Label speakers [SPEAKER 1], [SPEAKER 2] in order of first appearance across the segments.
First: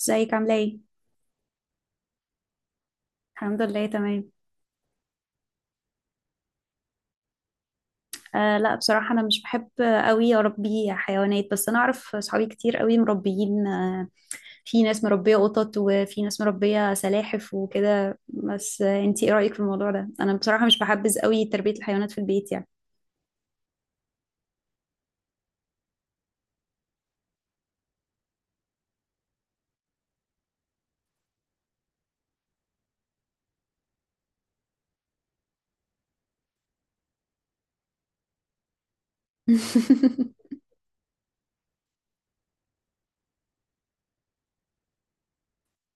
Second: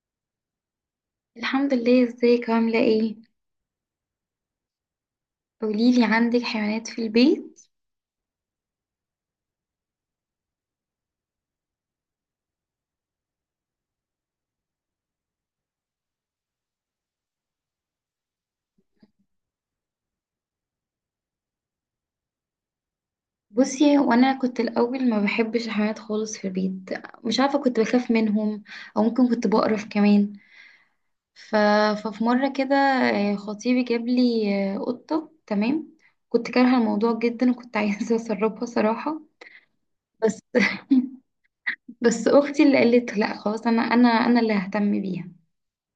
[SPEAKER 1] ازيك عامله ايه؟
[SPEAKER 2] الحمد لله، ازيك عاملة ايه؟
[SPEAKER 1] الحمد لله، تمام.
[SPEAKER 2] قوليلي، عندك حيوانات في البيت؟
[SPEAKER 1] آه، لا، بصراحه انا مش بحب قوي اربي حيوانات، بس انا اعرف صحابي كتير قوي مربيين. في ناس مربيه قطط، وفي ناس مربيه سلاحف وكده. بس انتي ايه رايك في الموضوع ده؟ انا بصراحه مش بحبذ قوي تربيه الحيوانات في البيت يعني.
[SPEAKER 2] بصي، وانا كنت الاول ما بحبش الحيوانات خالص في البيت. مش عارفة، كنت بخاف منهم او ممكن كنت بقرف كمان. ف... ففي مرة كده خطيبي جاب لي قطة. تمام، كنت كارهة الموضوع جدا وكنت عايزة اسربها صراحة. بس بس اختي اللي قالت لا خلاص، انا اللي ههتم بيها.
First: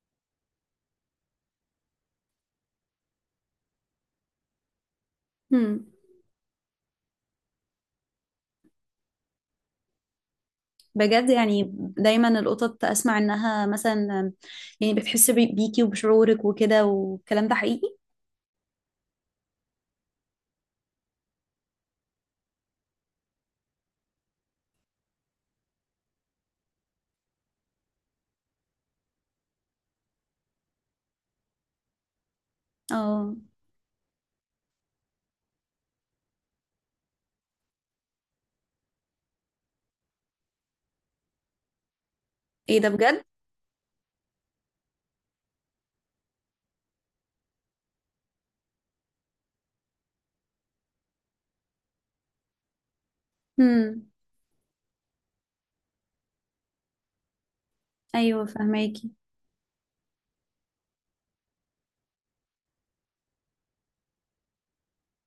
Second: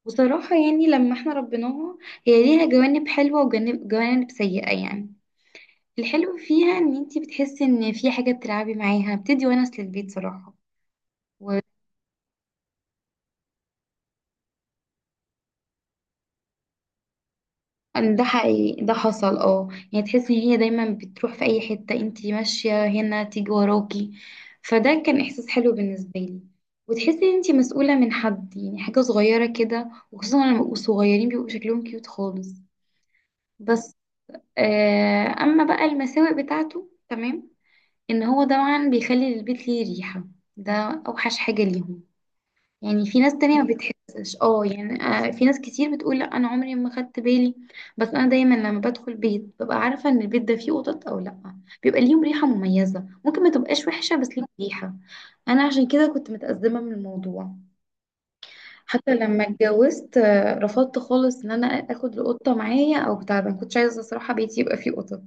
[SPEAKER 2] وصراحة يعني لما احنا ربيناها، هي ليها جوانب حلوة وجوانب سيئة يعني.
[SPEAKER 1] مم.
[SPEAKER 2] الحلو فيها ان انتي بتحسي ان في حاجة بتلعبي معاها، بتدي ونس للبيت صراحة،
[SPEAKER 1] بجد؟ يعني دايما القطط اسمع انها مثلا يعني بتحس بيكي وبشعورك وكده، والكلام ده حقيقي؟
[SPEAKER 2] وده حقيقي، ده حصل يعني تحسي ان هي دايما بتروح في اي حتة انتي ماشية، هنا تيجي وراكي. فده كان احساس حلو بالنسبة لي، وتحسي ان انتي مسؤولة من حد، يعني حاجة صغيرة كده، وخصوصا لما بيبقوا صغيرين بيبقوا شكلهم كيوت خالص.
[SPEAKER 1] اه.
[SPEAKER 2] بس اما بقى المساوئ بتاعته، تمام، ان هو طبعا بيخلي البيت ليه ريحة. ده اوحش حاجة ليهم.
[SPEAKER 1] ايه ده
[SPEAKER 2] يعني في
[SPEAKER 1] بجد!
[SPEAKER 2] ناس تانية ما بتحسش، يعني في ناس كتير بتقول لا انا عمري ما خدت بالي. بس انا دايما لما بدخل بيت ببقى عارفة ان البيت ده فيه قطط او لا. بيبقى ليهم ريحة مميزة، ممكن ما تبقاش
[SPEAKER 1] امم.
[SPEAKER 2] وحشة بس ليهم ريحة. انا عشان كده كنت متأزمة من الموضوع.
[SPEAKER 1] ايوه، فهماكي.
[SPEAKER 2] حتى لما اتجوزت رفضت خالص ان انا اخد القطة معايا او بتاع، ما كنتش عايزة الصراحة بيتي يبقى فيه قطط.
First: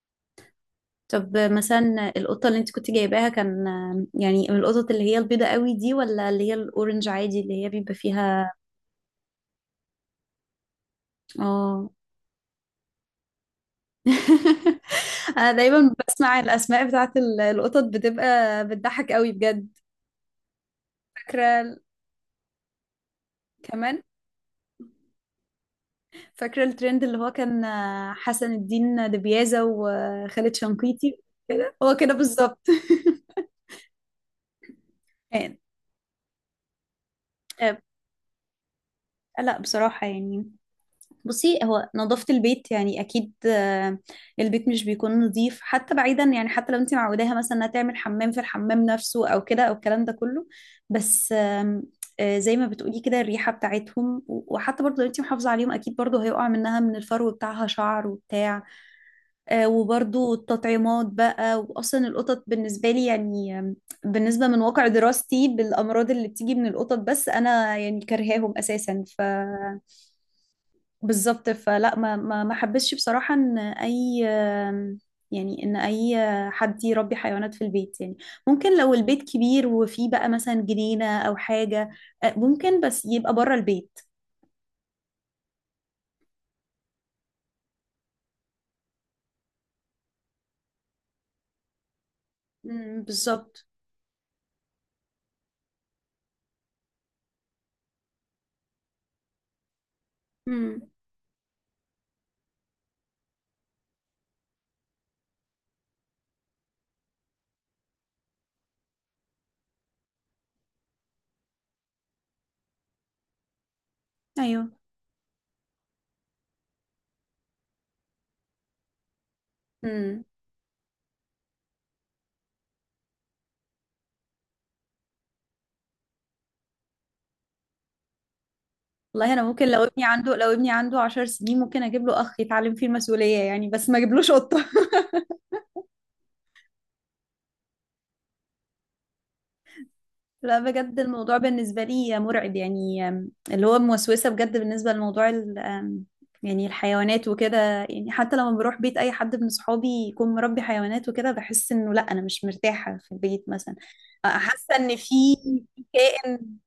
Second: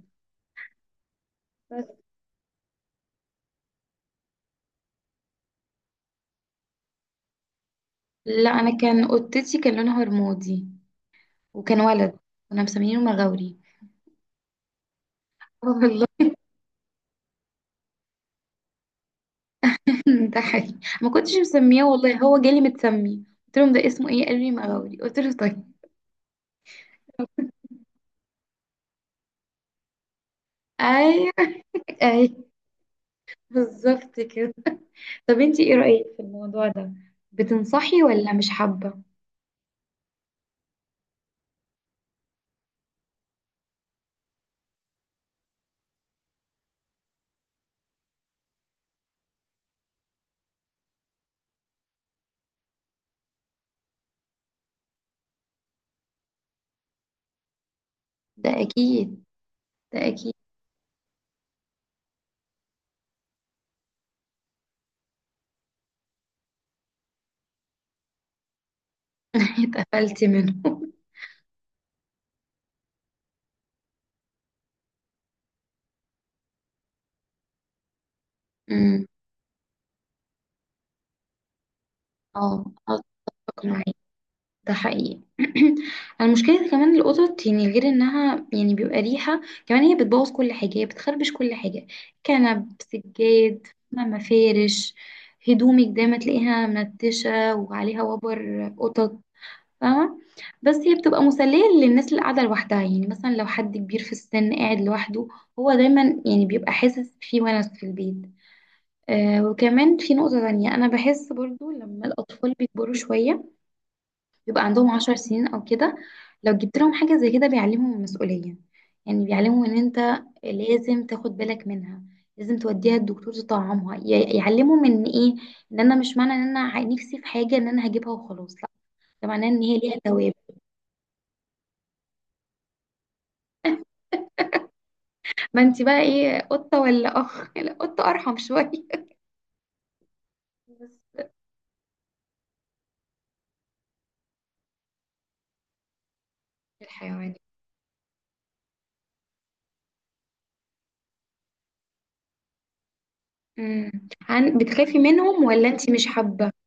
[SPEAKER 1] طب
[SPEAKER 2] بس
[SPEAKER 1] مثلا القطة اللي انت كنت جايباها كان يعني من القطط اللي هي البيضة قوي دي، ولا اللي هي الأورنج عادي اللي هي بيبقى
[SPEAKER 2] لا،
[SPEAKER 1] فيها؟
[SPEAKER 2] انا كان قطتي كان لونها رمادي وكان
[SPEAKER 1] اه.
[SPEAKER 2] ولد، كنا مسمينه مغاوري.
[SPEAKER 1] انا دايما
[SPEAKER 2] والله
[SPEAKER 1] بسمع الاسماء بتاعت القطط بتبقى بتضحك قوي بجد.
[SPEAKER 2] ده حقيقي، ما كنتش
[SPEAKER 1] فاكرة ال-
[SPEAKER 2] مسمياه والله، هو جالي متسمي، قلت لهم ده
[SPEAKER 1] كمان،
[SPEAKER 2] اسمه ايه، قالوا لي مغاوري، قلت له طيب.
[SPEAKER 1] فاكرة الترند اللي هو كان حسن الدين دبيازة وخالد شنقيطي؟
[SPEAKER 2] ايوه،
[SPEAKER 1] كده، هو كده
[SPEAKER 2] ايوه،
[SPEAKER 1] بالظبط.
[SPEAKER 2] بالظبط كده. طب انتي ايه رأيك في الموضوع ده؟
[SPEAKER 1] آه،
[SPEAKER 2] بتنصحي ولا مش حابة؟
[SPEAKER 1] لا بصراحة يعني، بصي هو نظافة البيت يعني أكيد. البيت مش بيكون نظيف، حتى بعيدا يعني حتى لو أنت معوداها مثلا إنها تعمل حمام في الحمام نفسه أو كده أو الكلام ده كله، بس زي ما بتقولي كده الريحة بتاعتهم، وحتى برضه لو أنت محافظة عليهم، أكيد برضه هيقع منها من الفرو بتاعها شعر
[SPEAKER 2] ده
[SPEAKER 1] وبتاع.
[SPEAKER 2] اكيد. ده
[SPEAKER 1] وبرضه
[SPEAKER 2] اكيد.
[SPEAKER 1] التطعيمات بقى، وأصلا القطط بالنسبة لي يعني بالنسبة من واقع دراستي بالأمراض اللي بتيجي من القطط، بس أنا يعني كرهاهم أساسا، ف
[SPEAKER 2] اتقفلتي منه.
[SPEAKER 1] بالظبط. فلا، ما حبسش بصراحة ان اي، يعني ان اي حد يربي حيوانات في البيت يعني. ممكن لو
[SPEAKER 2] امم.
[SPEAKER 1] البيت كبير وفيه بقى مثلا جنينة او حاجة،
[SPEAKER 2] اه
[SPEAKER 1] ممكن، بس يبقى بره
[SPEAKER 2] اتفق معاكي.
[SPEAKER 1] البيت.
[SPEAKER 2] ده حقيقي. المشكلة كمان، القطط يعني غير انها يعني بيبقى ريحة، كمان هي بتبوظ كل حاجة، هي بتخربش كل حاجة، كنب،
[SPEAKER 1] امم، بالظبط.
[SPEAKER 2] سجاد، ما مفارش، هدومك دايما تلاقيها منتشة وعليها وبر قطط، فاهمة. بس
[SPEAKER 1] امم.
[SPEAKER 2] هي بتبقى مسلية للناس اللي قاعدة لوحدها، يعني مثلا لو حد كبير في السن قاعد لوحده، هو دايما يعني بيبقى حاسس في ونس في البيت. وكمان في نقطة تانية، أنا بحس برضو لما الأطفال بيكبروا شوية، بيبقى
[SPEAKER 1] ايوه.
[SPEAKER 2] عندهم 10 سنين او كده، لو جبت لهم حاجة زي كده بيعلمهم المسؤولية. يعني بيعلمهم ان
[SPEAKER 1] امم.
[SPEAKER 2] انت لازم تاخد بالك منها، لازم توديها الدكتور تطعمها، يعلمهم ان ايه، ان انا مش معنى ان انا نفسي في حاجة ان انا هجيبها وخلاص لا، ده
[SPEAKER 1] والله انا
[SPEAKER 2] معناه ان
[SPEAKER 1] ممكن،
[SPEAKER 2] هي
[SPEAKER 1] لو
[SPEAKER 2] ليها
[SPEAKER 1] ابني
[SPEAKER 2] توابع.
[SPEAKER 1] عنده لو ابني عنده 10 سنين، ممكن اجيب له اخ يتعلم فيه المسؤولية يعني، بس ما اجيبلوش قطة.
[SPEAKER 2] ما انت بقى ايه قطة ولا اخ لا قطة ارحم شوية.
[SPEAKER 1] لا بجد،
[SPEAKER 2] بس
[SPEAKER 1] الموضوع بالنسبة لي مرعب يعني. اللي هو موسوسة بجد بالنسبة لموضوع ال- أم، يعني الحيوانات
[SPEAKER 2] الحيوانات.
[SPEAKER 1] وكده. يعني حتى لما بروح بيت أي حد من صحابي يكون مربي حيوانات وكده، بحس إنه لا، أنا مش مرتاحة في البيت مثلا.
[SPEAKER 2] امم.
[SPEAKER 1] حاسة إن
[SPEAKER 2] بتخافي
[SPEAKER 1] في،
[SPEAKER 2] منهم ولا
[SPEAKER 1] في
[SPEAKER 2] انت مش حابة؟
[SPEAKER 1] كائن.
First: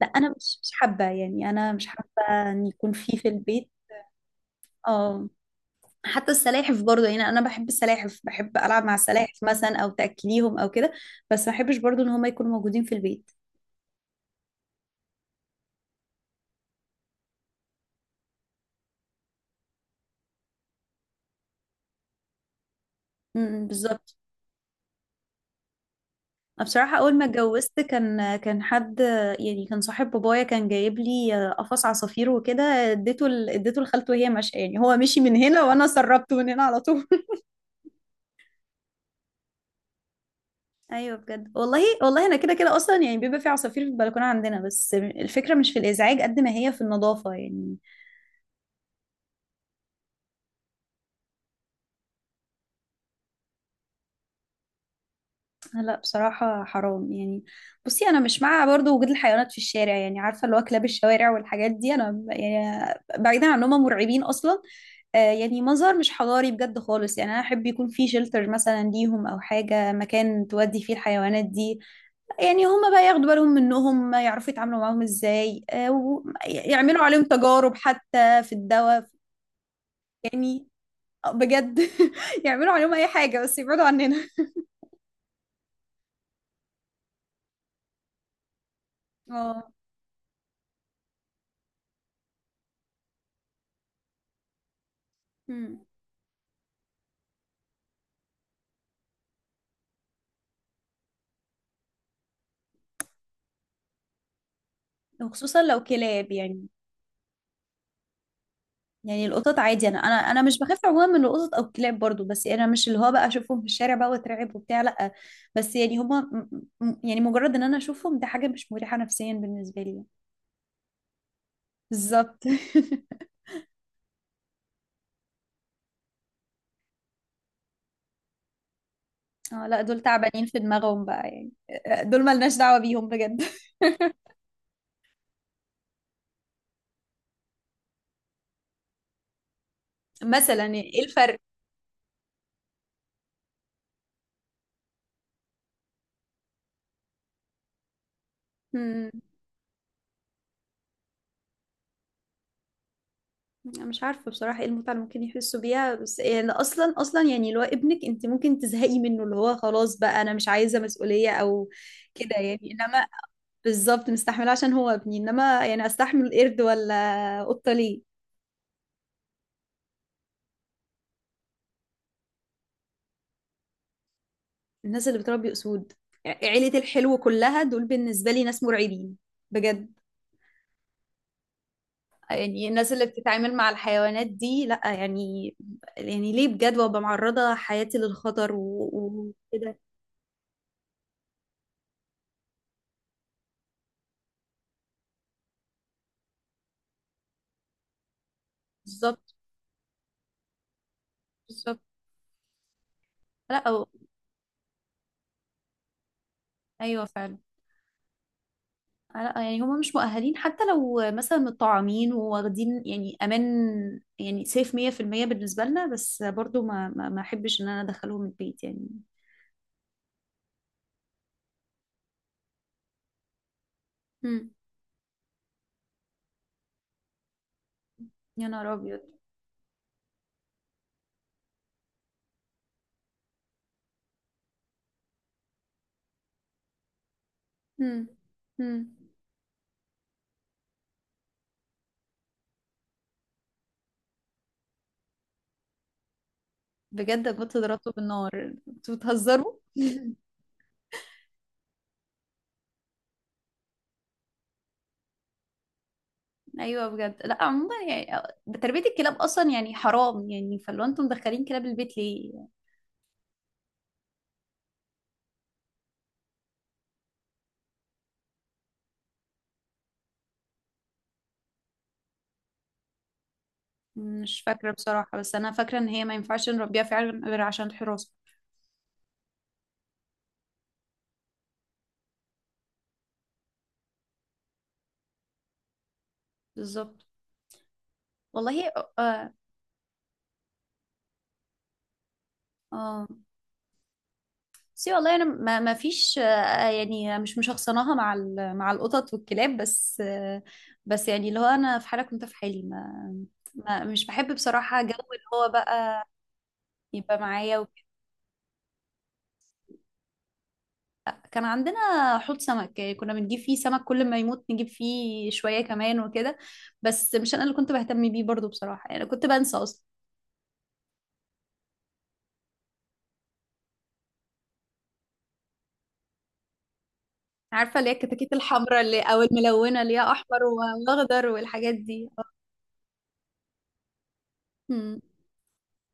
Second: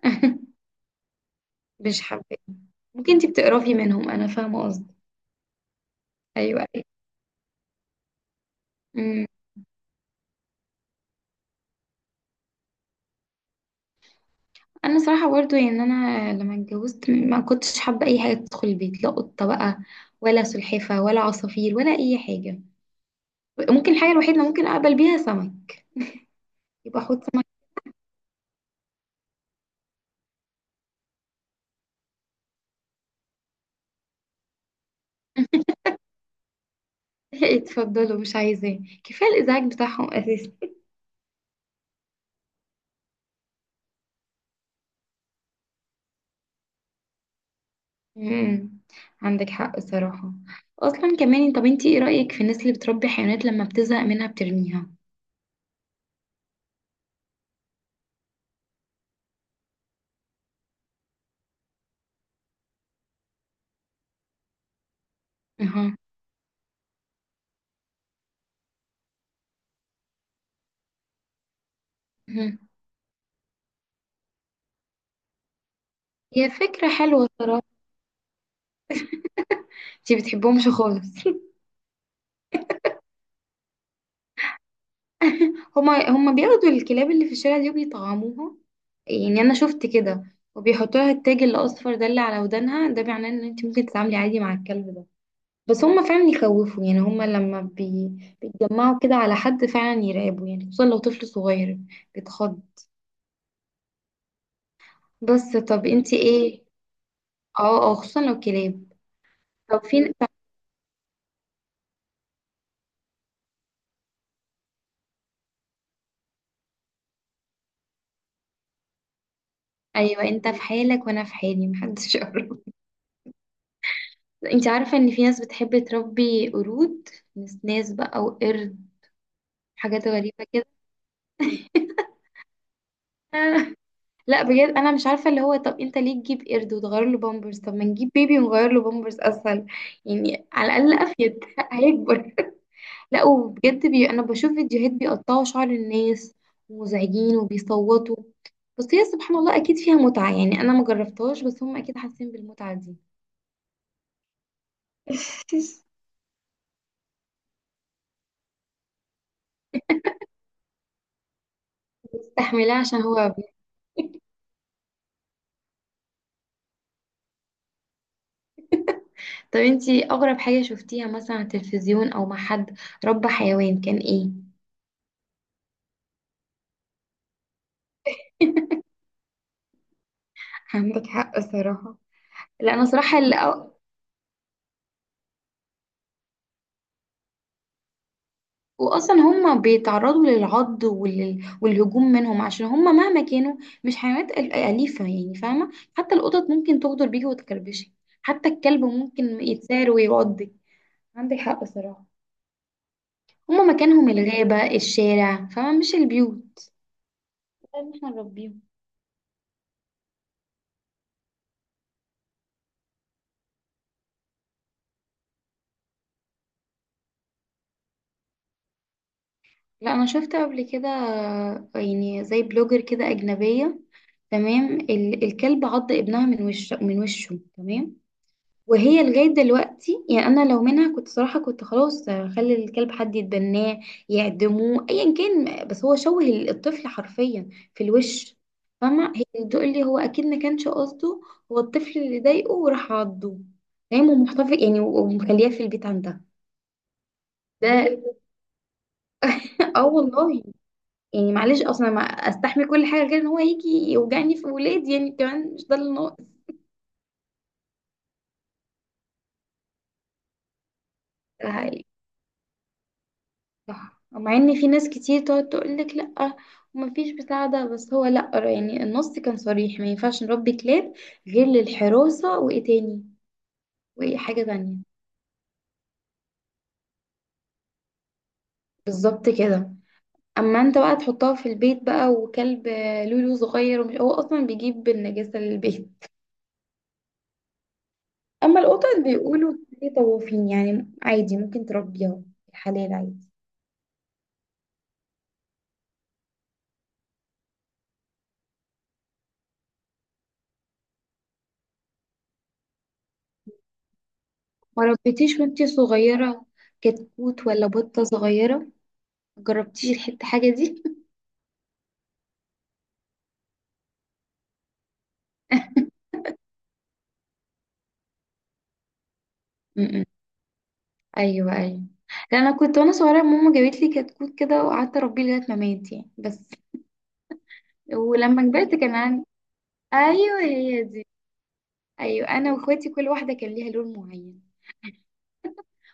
[SPEAKER 1] لا، أنا مش حابة يعني، أنا مش
[SPEAKER 2] مش
[SPEAKER 1] حابة
[SPEAKER 2] حابة.
[SPEAKER 1] إن يكون
[SPEAKER 2] ممكن
[SPEAKER 1] في
[SPEAKER 2] انت
[SPEAKER 1] في البيت.
[SPEAKER 2] بتقرفي منهم، انا فاهمة قصدي.
[SPEAKER 1] اه. حتى
[SPEAKER 2] ايوه،
[SPEAKER 1] السلاحف برضه، يعني أنا بحب السلاحف، بحب ألعب مع
[SPEAKER 2] ايوه.
[SPEAKER 1] السلاحف مثلا أو تأكليهم أو كده، بس ما بحبش برضه إن هما يكونوا موجودين في البيت.
[SPEAKER 2] انا صراحه برضو يعني، انا لما اتجوزت ما كنتش حابه اي حاجه تدخل البيت، لا قطه بقى ولا سلحفه ولا عصافير ولا اي حاجه.
[SPEAKER 1] م- م،
[SPEAKER 2] ممكن الحاجه
[SPEAKER 1] بالظبط.
[SPEAKER 2] الوحيده اللي ممكن اقبل بيها سمك.
[SPEAKER 1] أنا بصراحة
[SPEAKER 2] يبقى
[SPEAKER 1] أول ما
[SPEAKER 2] حوض سمك.
[SPEAKER 1] اتجوزت كان حد، يعني كان صاحب بابايا كان جايب لي قفص عصافير وكده. اديته لخالته وهي ماشية، يعني هو مشي من هنا وأنا سربته من هنا على طول.
[SPEAKER 2] اتفضلوا مش عايزاه، كفايه الازعاج بتاعهم اساسا.
[SPEAKER 1] أيوه بجد، والله والله. أنا كده كده أصلا يعني، بيبقى في عصافير في البلكونة عندنا، بس الفكرة مش في الإزعاج قد ما هي في النظافة يعني.
[SPEAKER 2] امم، عندك حق صراحه. اصلا كمان، طب انتي ايه رايك في الناس اللي بتربي حيوانات لما بتزهق منها بترميها؟
[SPEAKER 1] لا بصراحة حرام يعني. بصي أنا مش مع برضو وجود الحيوانات في الشارع يعني، عارفة اللي هو كلاب الشوارع والحاجات دي، أنا يعني بعيدا عن إنهم مرعبين أصلا، يعني
[SPEAKER 2] اها.
[SPEAKER 1] منظر مش حضاري بجد خالص. يعني أنا أحب يكون في شلتر مثلا ليهم، أو حاجة مكان تودي فيه الحيوانات دي،
[SPEAKER 2] أها.
[SPEAKER 1] يعني هما بقى ياخدوا بالهم منهم، يعرفوا يتعاملوا معاهم إزاي،
[SPEAKER 2] هي فكره
[SPEAKER 1] ويعملوا عليهم
[SPEAKER 2] حلوه صراحه.
[SPEAKER 1] تجارب حتى في الدواء،
[SPEAKER 2] انتي
[SPEAKER 1] يعني
[SPEAKER 2] بتحبهمش خالص؟
[SPEAKER 1] بجد. يعملوا عليهم أي حاجة، بس يبعدوا عننا.
[SPEAKER 2] هما بياخدوا الكلاب اللي في الشارع دي وبيطعموها، يعني انا
[SPEAKER 1] اه،
[SPEAKER 2] شفت كده، وبيحطوا لها التاج الاصفر ده اللي على ودانها، ده معناه ان انت ممكن تتعاملي عادي مع الكلب ده. بس هما فعلا يخوفوا، يعني هما لما بيتجمعوا كده على حد فعلا يرعبوا، يعني خصوصا لو طفل صغير بيتخض. بس
[SPEAKER 1] وخصوصا لو
[SPEAKER 2] طب انت
[SPEAKER 1] كلاب
[SPEAKER 2] ايه؟
[SPEAKER 1] يعني.
[SPEAKER 2] اه، اه، خصوصا لو كلاب.
[SPEAKER 1] يعني القطط
[SPEAKER 2] طب
[SPEAKER 1] عادي، انا
[SPEAKER 2] فين؟
[SPEAKER 1] انا انا مش بخاف عموما من القطط او الكلاب برضو، بس انا مش اللي هو بقى اشوفهم في الشارع بقى واترعب وبتاع، لا. بس يعني هما م-، يعني مجرد ان انا اشوفهم ده حاجة مش مريحة نفسيا بالنسبة لي.
[SPEAKER 2] ايوه، انت في حالك وانا في حالي، محدش
[SPEAKER 1] بالظبط.
[SPEAKER 2] يعرف. انت عارفه ان في ناس بتحب تربي قرود؟ نسناس بقى وقرد،
[SPEAKER 1] اه لا، دول
[SPEAKER 2] حاجات
[SPEAKER 1] تعبانين
[SPEAKER 2] غريبه
[SPEAKER 1] في دماغهم بقى يعني، دول ملناش دعوة بيهم بجد.
[SPEAKER 2] كده. لا بجد انا مش عارفه، اللي هو طب انت ليه تجيب قرد وتغير له بامبرز؟ طب ما نجيب بيبي ونغير له بامبرز اسهل، يعني
[SPEAKER 1] مثلا
[SPEAKER 2] على الاقل
[SPEAKER 1] ايه
[SPEAKER 2] افيد هيكبر. لا وبجد، انا بشوف فيديوهات بيقطعوا شعر الناس، ومزعجين وبيصوتوا، بس هي
[SPEAKER 1] الفرق؟
[SPEAKER 2] سبحان الله اكيد فيها متعه يعني، انا ما جربتهاش بس هم اكيد حاسين بالمتعه دي.
[SPEAKER 1] أنا مش عارفة بصراحة ايه المتعة اللي ممكن يحسوا بيها، بس يعني اصلا اصلا يعني اللي هو ابنك انت ممكن تزهقي منه، اللي هو خلاص بقى انا مش عايزة مسؤولية او كده يعني،
[SPEAKER 2] استحملها عشان
[SPEAKER 1] انما
[SPEAKER 2] هو ابني.
[SPEAKER 1] بالظبط، مستحملة عشان هو ابني. انما يعني استحمل قرد ولا قطة ليه؟
[SPEAKER 2] طب انتي اغرب حاجه شفتيها مثلا على التلفزيون او مع حد ربى حيوان كان ايه؟
[SPEAKER 1] الناس اللي بتربي اسود، يعني عيلة الحلو كلها، دول بالنسبة لي ناس مرعبين بجد.
[SPEAKER 2] عندك حق صراحه.
[SPEAKER 1] يعني
[SPEAKER 2] لا انا
[SPEAKER 1] الناس اللي
[SPEAKER 2] صراحه،
[SPEAKER 1] بتتعامل مع الحيوانات دي لا يعني، يعني ليه بجد؟ وابقى معرضة حياتي للخطر
[SPEAKER 2] واصلا هم
[SPEAKER 1] وكده.
[SPEAKER 2] بيتعرضوا للعض والهجوم منهم، عشان هم مهما كانوا مش حيوانات اليفه يعني، فاهمه، حتى القطط ممكن تغدر بيكي وتكربشي، حتى الكلب
[SPEAKER 1] بالظبط.
[SPEAKER 2] ممكن يتسار ويعضك. عندك حق
[SPEAKER 1] بالظبط.
[SPEAKER 2] صراحه.
[SPEAKER 1] لا
[SPEAKER 2] هم
[SPEAKER 1] أو...
[SPEAKER 2] مكانهم الغابه، الشارع، فاهمه، مش البيوت.
[SPEAKER 1] ايوه فعلا.
[SPEAKER 2] طيب احنا نربيهم؟
[SPEAKER 1] لا يعني هما مش مؤهلين، حتى لو مثلا متطعمين وواخدين يعني امان، يعني سيف 100% بالنسبة لنا، بس برضو ما احبش ان انا ادخلهم البيت يعني.
[SPEAKER 2] لا، انا شفت قبل كده يعني زي بلوجر كده اجنبيه،
[SPEAKER 1] امم.
[SPEAKER 2] تمام، الكلب عض ابنها من وشه، من وشه، تمام،
[SPEAKER 1] يا نهار ابيض!
[SPEAKER 2] وهي لغاية دلوقتي، يعني أنا لو منها كنت صراحة كنت خلاص خلي الكلب حد يتبناه، يعدموه، أيا كان، بس هو شوه الطفل حرفيا في
[SPEAKER 1] امم.
[SPEAKER 2] الوش،
[SPEAKER 1] امم.
[SPEAKER 2] فاهمة. هي بتقول لي هو أكيد ما كانش قصده، هو الطفل اللي ضايقه وراح عضه، فاهم، ومحتفظ يعني ومخلياه في البيت عندها.
[SPEAKER 1] بجد كنت ضربته
[SPEAKER 2] ده
[SPEAKER 1] بالنار، انتوا بتهزروا!
[SPEAKER 2] اه والله. يعني معلش، اصلا ما استحمل كل حاجه غير ان هو يجي يوجعني في ولادي، يعني كمان مش ده اللي
[SPEAKER 1] ايوه بجد. لا عموما يعني، تربية الكلاب اصلا يعني حرام يعني، فلو انتم مدخلين كلاب
[SPEAKER 2] ناقص.
[SPEAKER 1] البيت ليه؟
[SPEAKER 2] صح، مع ان في ناس كتير تقعد تقولك لا ومفيش مساعدة، بس هو لا، يعني النص كان صريح ما ينفعش نربي كلاب غير للحراسة، وايه تاني؟ وايه
[SPEAKER 1] مش
[SPEAKER 2] حاجة
[SPEAKER 1] فاكرة
[SPEAKER 2] تانية؟
[SPEAKER 1] بصراحة، بس انا فاكرة ان هي ما ينفعش نربيها فعلا غير عشان الحراسة.
[SPEAKER 2] بالظبط كده. اما انت بقى تحطها في البيت بقى وكلب لولو صغير، ومش هو اصلا بيجيب النجاسة للبيت؟
[SPEAKER 1] بالظبط.
[SPEAKER 2] اما
[SPEAKER 1] والله.
[SPEAKER 2] القطط،
[SPEAKER 1] اه.
[SPEAKER 2] بيقولوا ليه طوافين، يعني عادي ممكن تربيها، الحلال
[SPEAKER 1] آه.
[SPEAKER 2] عادي.
[SPEAKER 1] سي والله، انا ما فيش، يعني مش مشخصناها مع مع القطط والكلاب، بس بس يعني اللي هو انا في حاله، كنت في حالي ما، مش بحب بصراحه
[SPEAKER 2] ما
[SPEAKER 1] جو اللي
[SPEAKER 2] ربيتيش
[SPEAKER 1] هو
[SPEAKER 2] وانتي
[SPEAKER 1] بقى
[SPEAKER 2] صغيرة
[SPEAKER 1] يبقى
[SPEAKER 2] كتكوت
[SPEAKER 1] معايا
[SPEAKER 2] ولا
[SPEAKER 1] وكده.
[SPEAKER 2] بطة صغيرة؟ جربتيش الحتة حاجة دي؟
[SPEAKER 1] كان عندنا حوض سمك، يعني كنا بنجيب فيه سمك، كل ما يموت نجيب فيه شويه كمان وكده، بس مش انا اللي كنت بهتم بيه برضو بصراحه، يعني كنت بنسى اصلا.
[SPEAKER 2] ايوه، ايوه، لأن انا كنت وانا صغيره ماما جابت لي كتكوت كده، وقعدت اربيه لغايه ما مات يعني. بس
[SPEAKER 1] عارفه اللي هي الكتاكيت
[SPEAKER 2] ولما كبرت
[SPEAKER 1] الحمراء
[SPEAKER 2] كان
[SPEAKER 1] اللي، او
[SPEAKER 2] عندي.
[SPEAKER 1] الملونه اللي هي احمر
[SPEAKER 2] ايوه هي دي.
[SPEAKER 1] واخضر والحاجات دي؟
[SPEAKER 2] ايوه، انا واخواتي كل واحده كان ليها لون معين،
[SPEAKER 1] مم.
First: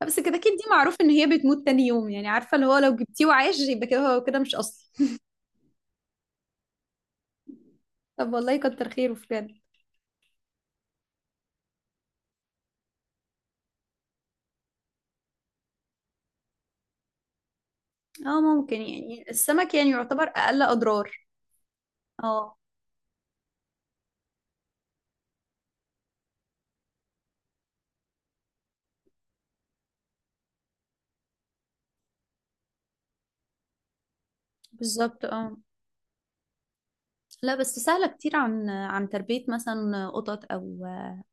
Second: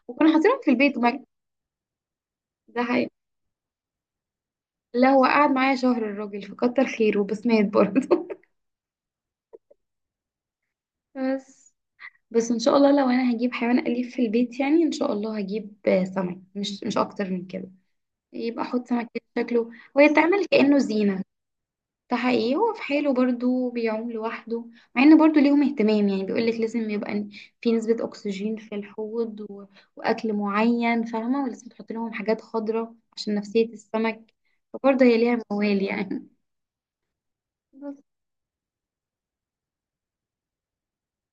[SPEAKER 1] بس
[SPEAKER 2] وكنا
[SPEAKER 1] كده كده
[SPEAKER 2] حاطينهم
[SPEAKER 1] دي
[SPEAKER 2] في
[SPEAKER 1] معروف
[SPEAKER 2] البيت
[SPEAKER 1] ان
[SPEAKER 2] بقى.
[SPEAKER 1] هي بتموت تاني يوم، يعني عارفه اللي هو
[SPEAKER 2] ده
[SPEAKER 1] لو
[SPEAKER 2] حقيقي.
[SPEAKER 1] جبتيه وعاش يبقى كده، هو كده مش اصلي.
[SPEAKER 2] لا، هو قعد معايا شهر الراجل، فكتر خيره، بس مات برضه.
[SPEAKER 1] طب والله كتر خيره بجد.
[SPEAKER 2] بس، بس ان شاء الله لو انا هجيب حيوان اليف في البيت يعني، ان شاء الله هجيب سمك، مش اكتر من كده.
[SPEAKER 1] اه
[SPEAKER 2] يبقى
[SPEAKER 1] ممكن،
[SPEAKER 2] احط سمك كده
[SPEAKER 1] يعني
[SPEAKER 2] شكله
[SPEAKER 1] السمك يعني يعتبر
[SPEAKER 2] ويتعمل
[SPEAKER 1] اقل
[SPEAKER 2] كانه
[SPEAKER 1] اضرار.
[SPEAKER 2] زينه. ده حقيقي،
[SPEAKER 1] اه.
[SPEAKER 2] هو في حاله برضو بيعوم لوحده، مع ان برضو ليهم اهتمام يعني، بيقولك لازم يبقى في نسبة اكسجين في الحوض واكل معين، فاهمة، ولازم تحط لهم حاجات خضراء عشان نفسية السمك، فبرضه هي
[SPEAKER 1] بالظبط
[SPEAKER 2] ليها
[SPEAKER 1] اه.
[SPEAKER 2] موال يعني.
[SPEAKER 1] لا بس
[SPEAKER 2] بس
[SPEAKER 1] سهلة كتير، عن تربية مثلا قطط أو،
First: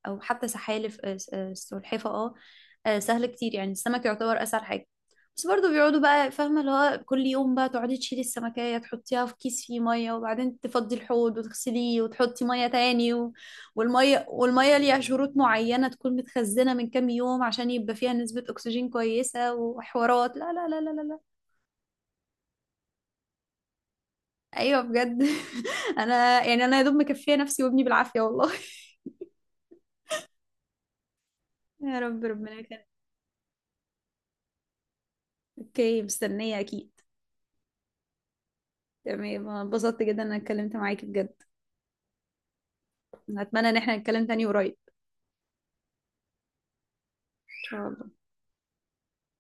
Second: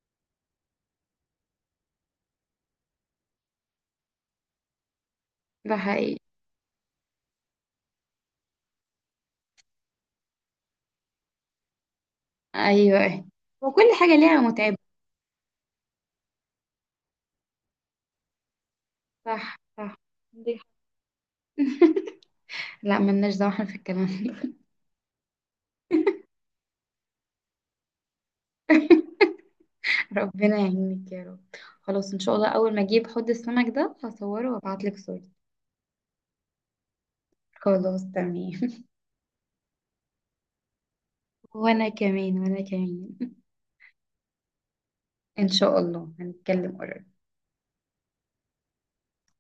[SPEAKER 1] أو حتى سحالف. سلحفة، اه. سهل كتير، يعني السمك يعتبر أسهل حاجة. بس برضو
[SPEAKER 2] ده
[SPEAKER 1] بيقعدوا
[SPEAKER 2] حقيقي،
[SPEAKER 1] بقى، فاهمة اللي هو كل يوم بقى تقعدي تشيلي السمكية تحطيها في كيس فيه مية، وبعدين تفضي الحوض وتغسليه وتحطي مية تاني
[SPEAKER 2] ايوه،
[SPEAKER 1] و...
[SPEAKER 2] وكل حاجة
[SPEAKER 1] والمية
[SPEAKER 2] ليها
[SPEAKER 1] والمية
[SPEAKER 2] متعبة.
[SPEAKER 1] ليها شروط معينة، تكون متخزنة من كام يوم عشان يبقى فيها نسبة أكسجين كويسة
[SPEAKER 2] صح، صح،
[SPEAKER 1] وحوارات، لا
[SPEAKER 2] دي
[SPEAKER 1] لا
[SPEAKER 2] حاجة.
[SPEAKER 1] لا لا لا لا.
[SPEAKER 2] لا ملناش دعوة احنا في الكلام ده.
[SPEAKER 1] أيوة بجد. أنا يعني، أنا يا دوب مكفية نفسي وابني بالعافية والله.
[SPEAKER 2] ربنا يعينك يا رب.
[SPEAKER 1] يا
[SPEAKER 2] خلاص، ان
[SPEAKER 1] رب،
[SPEAKER 2] شاء الله
[SPEAKER 1] ربنا
[SPEAKER 2] اول ما
[SPEAKER 1] يخليك.
[SPEAKER 2] اجيب حوض السمك ده هصوره وابعتلك صورة.
[SPEAKER 1] اوكي، مستنية اكيد.
[SPEAKER 2] خلاص تمام.
[SPEAKER 1] تمام. أنا اتبسطت جدا ان انا اتكلمت معاكي بجد،
[SPEAKER 2] وانا كمان، وانا كمان.
[SPEAKER 1] اتمنى ان احنا نتكلم تاني قريب
[SPEAKER 2] ان شاء الله هنتكلم قريب.
[SPEAKER 1] ان شاء الله.